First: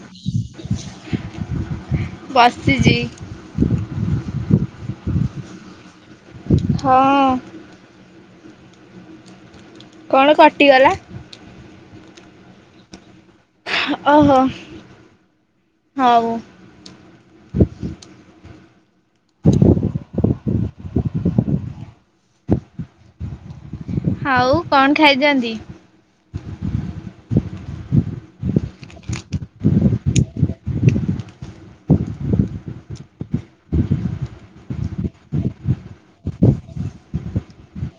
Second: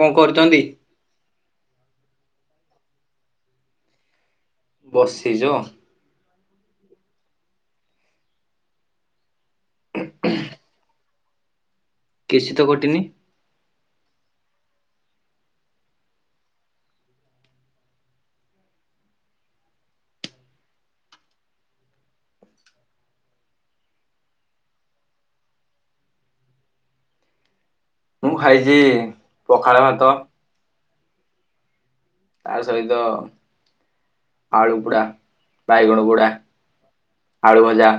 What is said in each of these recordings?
କଣ କରୁଛନ୍ତି ବସ୍ତି ଜି ବଶିଯ ହଁ। କଣ କଟିଗଲା? କିଛି ତ କଟିିନି। ଓହୋ ହଉ। [inaudible] ଆଉ କଣ ଖାଇଛନ୍ତି? ମୁଁ ଖାଇଛି ପଖାଳ ଭାତ ତା ସହିତ ଆଳୁ ପୋଡା ବାଇଗଣ ପୋଡା, ଆଳୁ ଭଜା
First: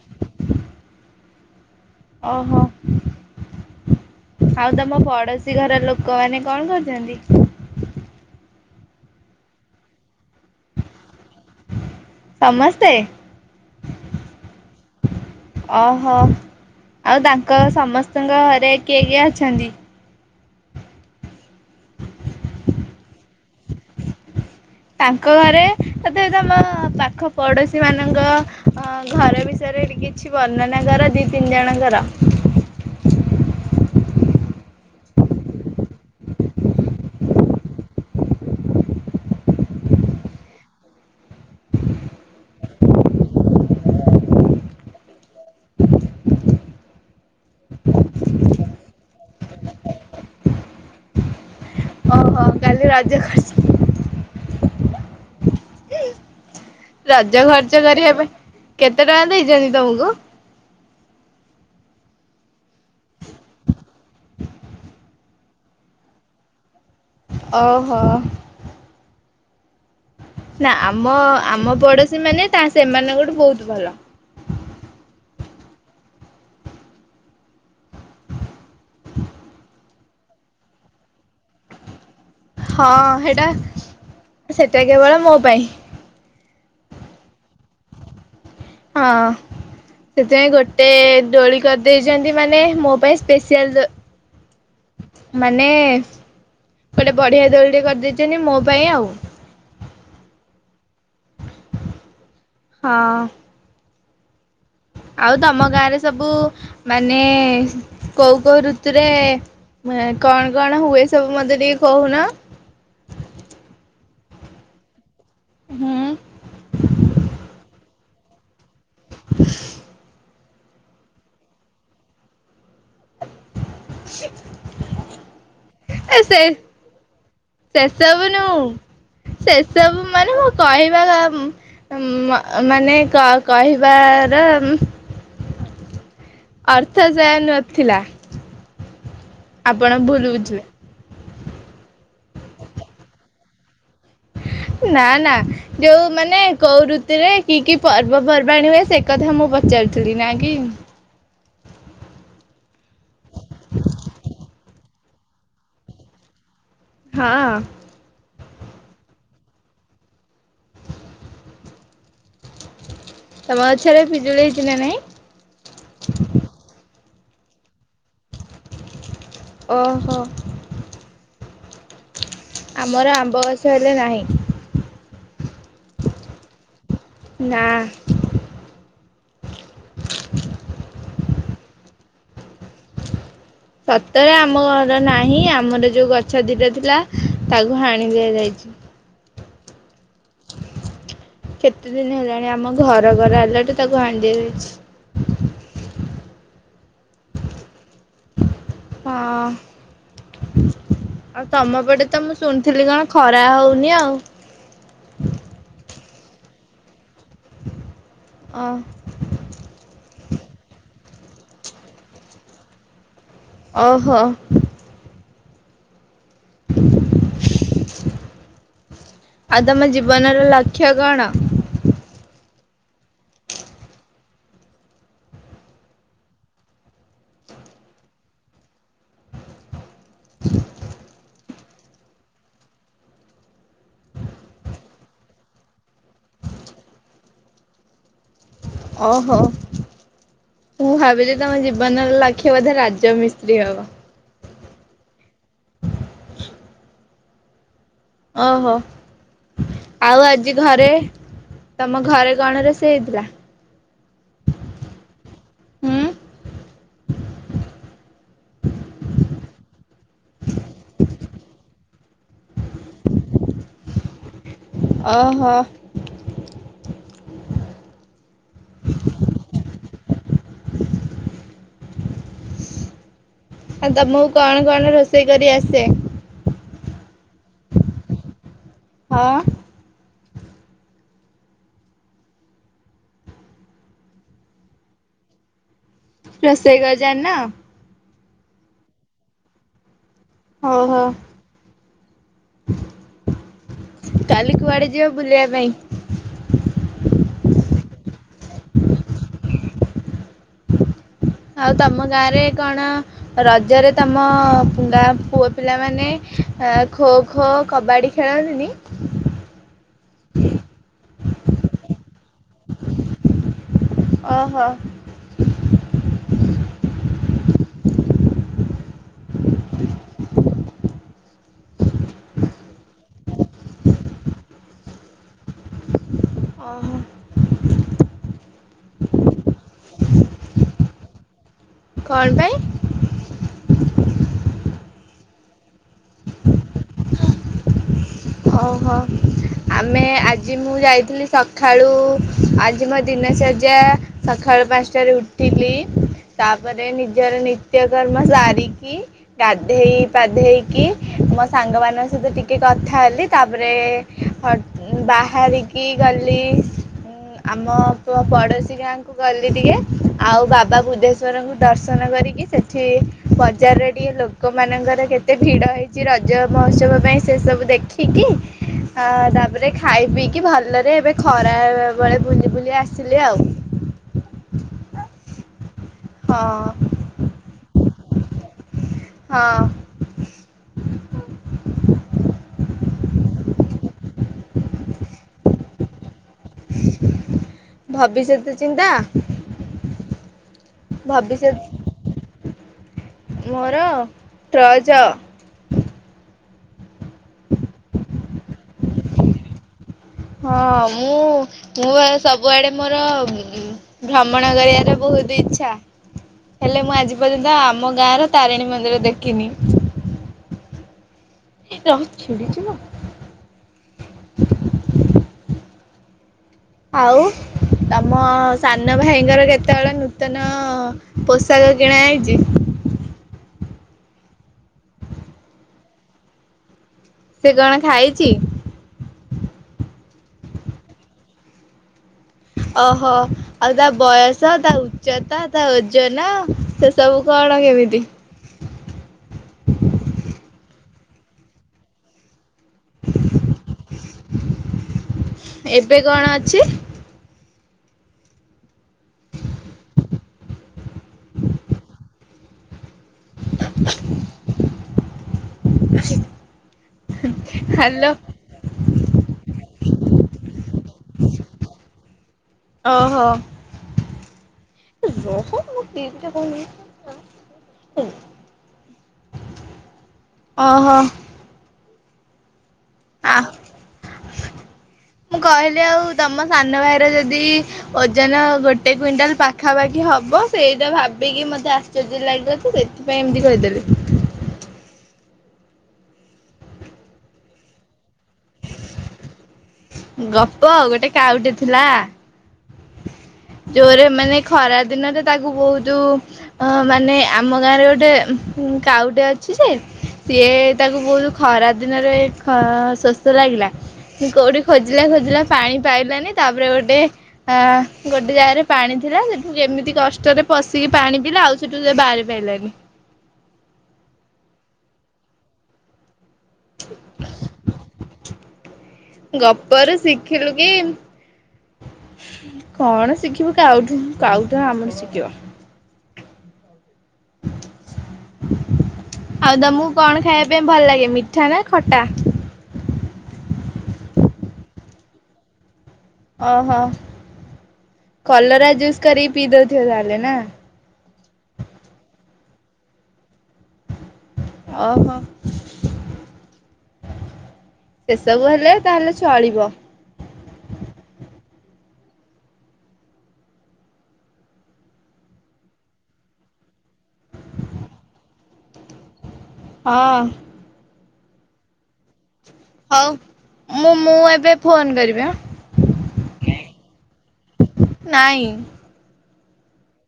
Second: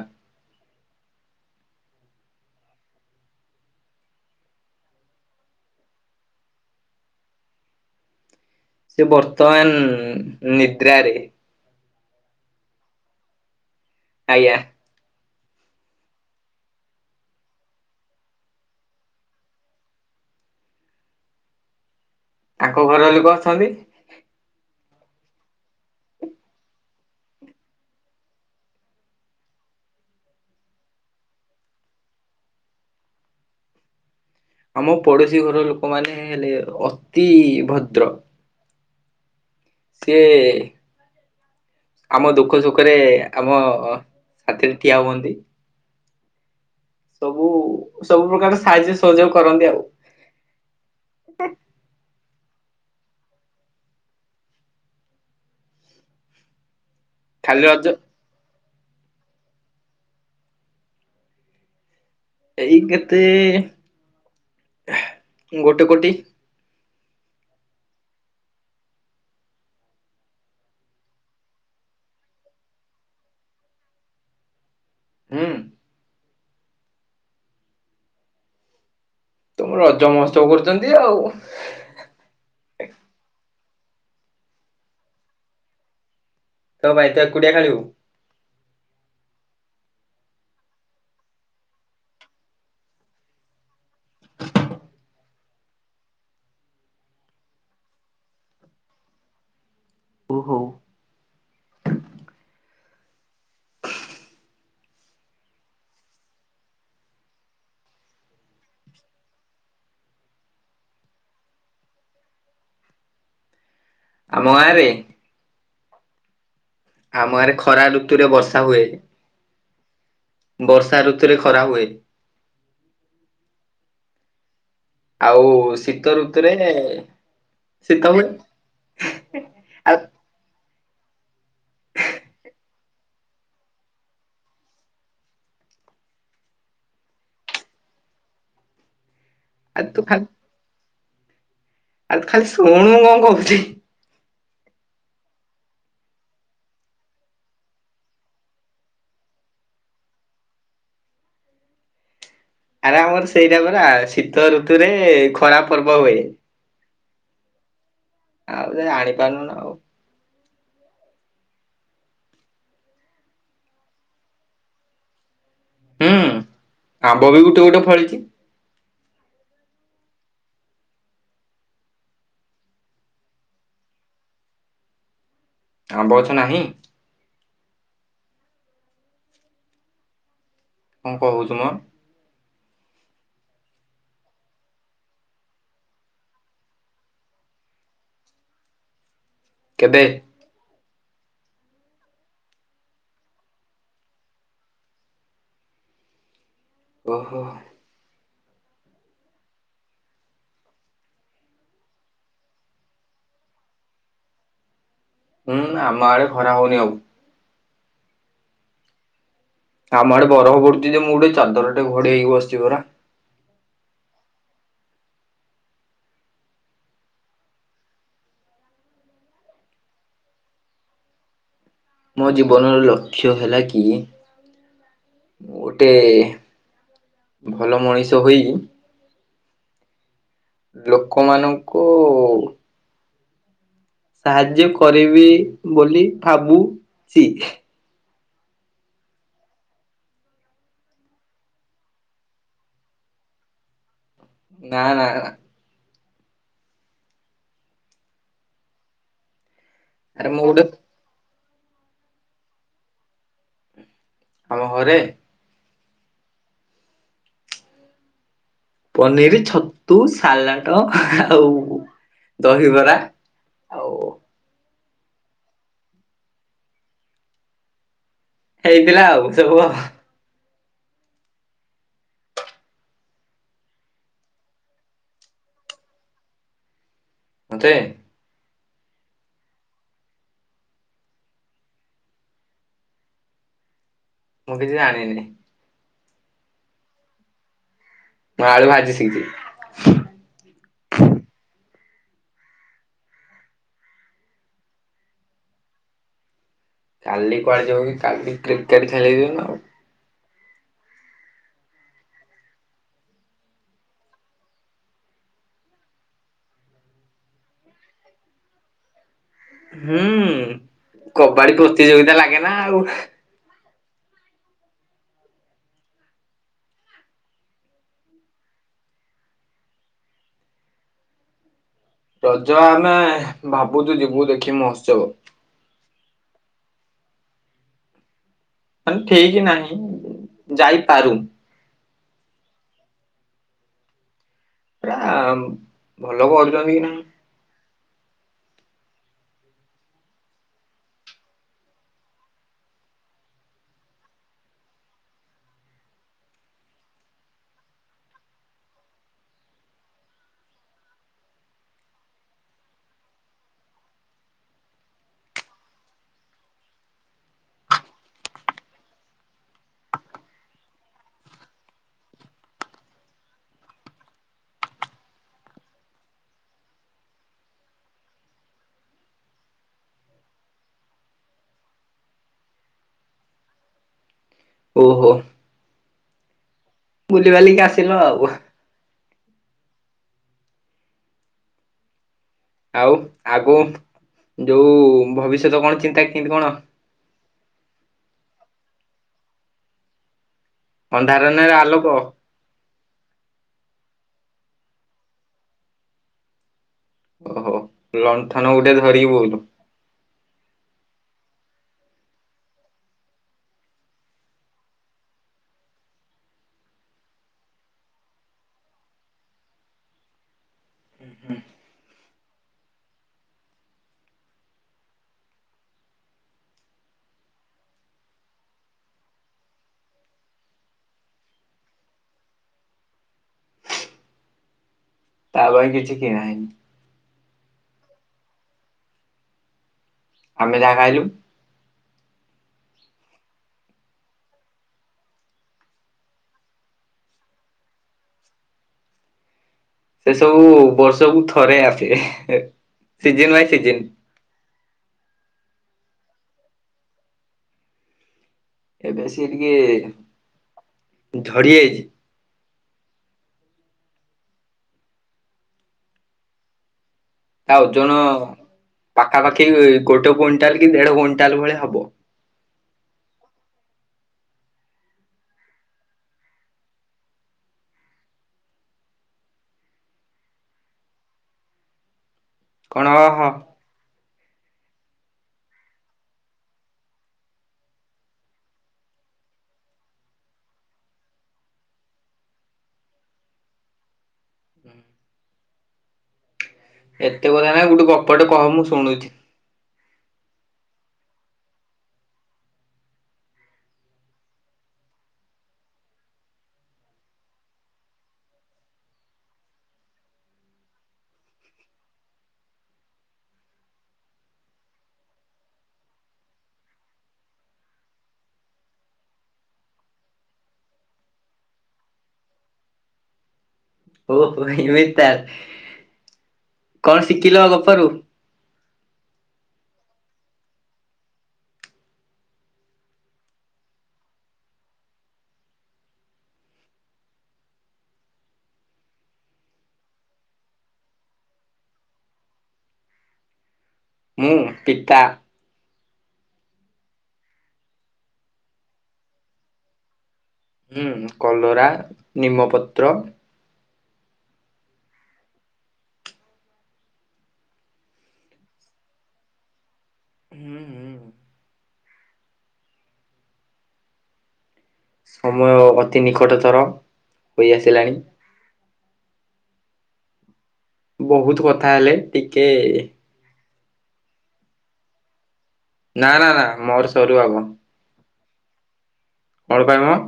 ଓହ। ଆଉ ତମ ପଡୋଶୀ ଘର ଲୋକମାନେ କଣ କରୁଛନ୍ତି? ସେ ବର୍ତ୍ତମାନ ନିଦ୍ରାରେ ସମସ୍ତେ ଆଜ୍ଞା। ଓହୋ ଆଉ ତାଙ୍କ ସମସ୍ତଙ୍କ ଘରେ କିଏ କିଏ ଅଛନ୍ତି? ତାଙ୍କ ଘର ଲୋକ ଅଛନ୍ତି। ତାଙ୍କ ଘରେ ତଥାପି ତମ ପାଖ ପଡୋଶୀ ମାନଙ୍କ ଅ ଘର ବିଷୟରେ କିଛି ବର୍ଣ୍ଣନା କର ଦି ତିନି ଜଣଙ୍କର। ଆମ ପଡୋଶୀ ଘର ଲୋକମାନେ ହେଲେ ଅତି ଭଦ୍ର। ସିଏ ଆମ ଦୁଃଖ ସୁଖରେ ଆମ ସାଥିରେ ଠିଆ ହୁଅନ୍ତି। ସବୁ ସବୁ ପ୍ରକାର ସାହାଯ୍ୟ ସହଯୋଗ କରନ୍ତି ଆଉ। ଓହୋ କାଲି ରଜଖର୍ଚ ରଜ ଖାଲି ଖର୍ଚ୍ଚ ରଜ କରି ହେବେ କେତେ ଟଙ୍କା ଦେଇଛନ୍ତି ତମକୁ? ଏଇ କେତେ ଗୋଟେ କୋଟି ଓହୋ। ନା ଆମ ଆମ ପଡୋଶୀ ମାନେ ତା ସେମାନଙ୍କଠୁ ବହୁତ ଭଲ। ହଁ। ତମ ରଜ ମହୋତ୍ସବ କରୁଛନ୍ତି ଆଉ। ହଁ ହେଟା ସେଟା କେବଳ ମୋ ପାଇଁ ତୋ ପାଇଁ ତୁ ଏକୁଡିଆ ଖେଳିବୁ। ହଁ ସେଥିପାଇଁ ଗୋଟେ ଦୋଳି କରିଦେଇଛନ୍ତି ମାନେ ମୋ ପାଇଁ ସ୍ପସିଆଲ ମାନେ ଗୋଟେ ବଢିଆ ଦୋଳିରେ କରିଦେଇଛନ୍ତି ମୋ ପାଇଁ ଆଉ। ଓହୋ ହଁ। ଆଉ ତମ ଗାଁରେ ସବୁ ମାନେ କୋଉ କୋଉ ଋତୁରେ କଣ କଣ ହୁଏ ସବୁ ମତେ ଟିକେ କହୁନ? ଆମ ଗାଁ ରେ ହୁଁ। ଆମ ଗାଁ ରେ ଖରା ଋତୁରେ ବସା ହୁଏ। ବର୍ଷା ଋତୁରେ ଖରା ହୁଏ। ଆ [inaudible] ଆଉ ଶୀତ ଋତୁରେ ଶୀତ ସେସବୁ ନୁ ମଳେ ଆଉ ବା ବା ମ ମ ମାନେ କ କ କହିବାର ଅର୍ଥ ସେଆନଥିଲା। ଆପଣ ଭୁଲ ବୁଝିବେ। ଆରେ ତୁ ଖାଲି ଶୁଣୁ ମୁଁ କଣ କହୁଛି। ନା ନା ଯୋଉ ମାନେ କୋଉ ଋତୁରେ କି କି ପର୍ବପର୍ବାଣୀ ହୁଏ ସେ କଥା ମୁଁ ପଚାରୁଥିଲି ନା କି ଆରେ ଆମର ସେଇଟା ପରା ଶୀତ ଋତୁ ତୁ ରେ ଖରା ପର୍ବ ହୁଏ। ହଁ। ଆଉ ତୁ ଜାଣିପାରୁନୁ ଆଉ। ତମ ଗଛରେ ପିଜୁଳି ହେଇଛି ନା ନାଇଁ। ହୁଁ। ଆମ୍ବ ବି ଗୋଟେ ଗୋଟେ ଫଳିଛି। ଓ ହୋ ଆମର ଆମ୍ବ ଗଛ ହେଲେ ନାହିଁ। ଆମ୍ବ ଗଛ ନାହିଁ। ନା। କଁ କହୁଛୁ ମ । ସତରେ ଆମ ଘରେ ନାହିଁ ଆମର ଯୋଉ ଗଛ ଦିଟା ଥିଲା ତାକୁ ହାଣି ଦିଆଯାଇଛି । କେବେ? କେତେ ଦିନ ହେଲାଣି ଆମ ଘର କରାହେଲାଟୁ ତାକୁ ହାଣିଦିଆଯାଇଛି। ଓ ହୋ। ହଁ ଆଉ ତମ ପଟେ ତ ମୁଁ ଶୁଣିଥିଲି କଣ ଖରା ହଉନି ଆଉ। ହୁଁ ଆମ ଆଡେ ଖରା ହଉନି ଆଉ। ଓ । ଆମ ଆଡେ ବରଫ ପଡୁଛି ଯେ ମୁଁ ଗୋଟେ ଚାଦର ଟେ ଘୋଡେଇ ହେଇକି ବସିଛି ପରା। ଓ ହୋ। ଆଉ ତମ ଜୀବନର ଲକ୍ଷ୍ୟ କଣ? ମୋ ଜୀବନର ଲକ୍ଷ୍ୟ ହେଲା କି ଗୋଟେ ଭଲ ମଣିଷ ହୋଇ ଲୋକମାନଙ୍କୁ ସାହାଯ୍ୟ କରିବି ବୋଲି ଭାବୁଛି। ଓ ହୋ ମୁଁ ଭାବିଲି ତମ ଜୀବନର ଲକ୍ଷ୍ୟ ବୋଧେ ରାଜ ମିସ୍ତ୍ରୀ ହବ। ନା ନା ନା। [unintelligible] ଓ ହୋ। ଆଉ ଆରେ ମୁଁ ଆଜି ଗୋଟେ ଘରେ ତମ ଘରେ କଣ ରୋଷେଇ ହେଇଥିଲା? ଆମ ଘରେ? ହୁଁ ପନିର ଛତୁ ସାଲାଟ୍ ଆଉ ଦହିବରା ଆଉ ଓ ହୋ। ହେଇଥିଲା ଆଉ ସବୁ ଆଉ। ଆଉ ତମକୁ କଣ କଣ ରୋଷେଇ କରି ଆସେ? ମତେ? ହଁ। ମୁଁ କିଛି ଜାଣିନି। ରୋଷେଇ କଣ ଜାଣିନ? ମୁଁ ଆଳୁ ଭାଜି ଶିଖିଛି। ହଉ ହଉ। କାଲି କୁଆଡେ ଯିବ ବୁଲିବା ପାଇଁ? କାଲି କୁଆଡେ ଯିବ କି କାଲି? କ୍ରିକେଟ ଖେଳିବି ନା ଆଉ। ଆଉ ତମ ଗାଁରେ କଣ ରଜରେ ତମ ଗାଁ ପୁଅ ପିଲାମାନେ ଖୋ ଖୋ କବାଡି ଖେଳନ୍ତିନି? ହୁଁ କବାଡି ପ୍ରତିଯୋଗିତା ଲାଗେ ଗେ ନା ଆଉ। ଓହୋ। ରଜ ଆମେ ଭାବୁଛୁ ଯିବୁ ଦେଖି ମହୋତ୍ସବ। ଓହୋ ମାନେ ଠିକ ନାହିଁ ଯାଇପାରୁ। କଣ ପାଇଁ? ପା ଭଲ କରୁଛନ୍ତି କି ନାଇଁ। ଓହୋ ଆମେ ଆଜି ମୁଁ ଯାଇଥିଲି ସକାଳୁ ଆଜି ମୋ ଦିନଚଯ୍ୟା ସକାଳୁ ପାଞ୍ଚଟାରେ ଉଠିଲି ତାପରେ ନିଜର ନିତ୍ୟକର୍ମ ସାରିକି ଗାଧେଇ ପାଧେଇକି ମୋ ସାଙ୍ଗମାନଙ୍କ ସହିତ ଟିକେ କଥା ହେଲି। ତାପରେ ବାହାରିକି ଗଲି ଆମ ପଡ଼ୋଶୀ ଗାଁକୁ ଗଲି ଟିକି ଆଉ ବାବା ବୁଧେଶୂରଙ୍କୁ ଦର୍ଶନ କରିକି ସେଠି ବଜାରରେ ଟିକେ ଲୋକମାନଙ୍କର କେତେ ଭିଡ଼ ହେଇଛି ରଜ ମହୋତ୍ସବ ପାଇଁ ସେସବୁ ଦେଖି ଠିକ ତାପରେ ଖାଇ ପିଇକି ଭଲରେ ଏବେ ଖରା ବେଳେ ବୁଲି ବୁଲି ଆସିଲି ଆଉ। ଓହୋ। ହଁ। ବୁଲିିବାଲିକି ଆସିଲ ଆଉ। ହଁ। ଆଉ ଆଗ ଯୋଉ ଭବିଷ୍ୟତ କଣ ଚିନ୍ତା? କେମିତି କଣ? ଭବିଷ୍ୟତ ଚିନ୍ତା। ଅନ୍ଧାର ନା ଭବିଷ୍ୟତ ଆଲୋକ? ମୋର ଟର୍ଚ୍ଚ। ଓହୋ ଲ ଣ୍ଠନ ଗୋଟେ ଧରିକି ବଇଲୁ। ହଁ ମୁଁ ମୁଁ ସବୁଆଡେ ମୋର ଭ୍ରମଣ କରିବାର ବହୁତ ଇଚ୍ଛା ହେଲେ ମୁଁ ଆଜି ପର୍ଯ୍ୟନ୍ତ ଆମ ଗାଁରେ ତାରିଣୀ ମନ୍ଦିର ଦେଖିନି। ରହ ଛିଣ୍ଡିଯିବ। ଆଉ ତମ ସାନ ଭାଇଙ୍କର କେତେବେଳେ ନୂତନ ପୋଷାକ କିଣା ହେଇଛି। ତା ପାଇଁ କିଛି କିଣା ହେଇନି। ସେ କଣ ଖାଇଚି? ଆମେ ଯାହା ଖାଇଲୁ। ଓହୋ ଆଉ ତା ବୟସ ତା ଉଚ୍ଚତା ତା ଓଜନ ସେ ସବୁ କଣ କେମିତି? ସେ ସବୁ ବର୍ଷକୁୁ ଥରେ ଆସେ। Season by season. ଏବେ କଣ ଅଛି? ଏବେ ସେ ଟିକେ ଝଡିଯାଇଛି। [inaudible] ତା ଓଜନ ହ୍ୟାଲୋ ପାଖାପାଖି ଗୋଟେ କୁଇଣ୍ଟାଲ କି ଦେଢ କୁଇଣ୍ଟାଲ ଣ୍ଟାଲ ଭଳିଆ ହବ। ଓହୋ। ରହ ମୋ କିଲିପିଟା କାଇଁ ନାଗୁଚୁ [inaudible] ଓ ହୋ। କଣ ଓହୋ? ମୁଁ କହିଲି ଆଉ ତମ ସାନ ଭାଇର ଯଦି ଓଜନ ଗୋଟେ କୁଇଣ୍ଟାଲ ପାଖାପାଖି ହବ ସେଇଟା ଭାବିକି ମତେ ଆଶ୍ଚର୍ଯ୍ୟ ଲାଗିବ ତ ସେଥିପାଇଁ ଏମତି କହିଦେଲି। ଏତେ କଥା କାଇଁ ଗୋଟେ ଗପଟେ କହ ମୁଁ ଶୁଣୁଚି। ଗପ ଗୋଟେ କାଉଟେ ଥିଲା। ଜୋରେ ମାନେ ଖରା ଦିନରେ ତାକୁ ଭୋଉ ଯୋ ଅ ମାନେ ଆମ ଗାଁରେ ଗୋଟେ ଉଁ କାଉଟେ ଅଛି ଯେ ସିଏ ତାକୁ ବୋହୁତ ଖରା ଦିନରେ ଖ ଶୋଷ ଲାଗିଲା କୋଉଠି ଖୋଜିଲା ଖୋଜିଲା ପାଣି ପାଇଲାନି ତାପରେ ଗୋଟେ ଅ ଗୋଟେ ଜାଗାରେ ପାଣି ଥିଲା ସେଠୁ କେମିତି କଷ୍ଟରେ ପଶିକି ପାଣି ପିଇଲା। ଆଉ ସେଠୁ ସେ ବାହାରି ପାଇଲାନି। ଓହୋ ଏମିତି ତାହେଲେ। କଣ ଶିଖିଲ ଗପରୁ? ଗପରୁ ଶିଖିଲୁ କି [inaudible] କଣ ଶିଖିବୁ କାଉଠୁ କାଉଟା ଆମଠୁ ଶିଖିବ। ଆଉ ତମୁକୁ କଣ ଖାଇବା ପାଇଁ ଭଲ ଲାଗେ ମିଠା ନାଁ ଖଟା? ମୁଁ ପିତା। ଅ ହ। କଲରା ଜୁସ୍ କରିକି ପିଇଦୋଉଥିବ ତାହେଲେ ନାଁ? ହୁଁ କଲରା ନିମପତ୍ର ଓହୋ [inaudible] ସେସବୁ ହେଲେ ତାହେଲେ ଚଳିବ। ହୁଁ ହୁଁ। ସମୟ ଅତି ନିକଟତର ହୋଇ ଆସିଲାଣି। ହଁ। ବୋହୁତ କଥା ହେଲେ ଟି କେ ହଉ। ମୁଁ ମୁଁ ଏବେ ଫୋନ କରିବି ଆଁ। ନାଁ ନାଁ ନାଁ ନାଁ ମୋର ସରୁ ଆଗ। ନାଇଁ [inaudible] କଣ ପାଇଁ ମ?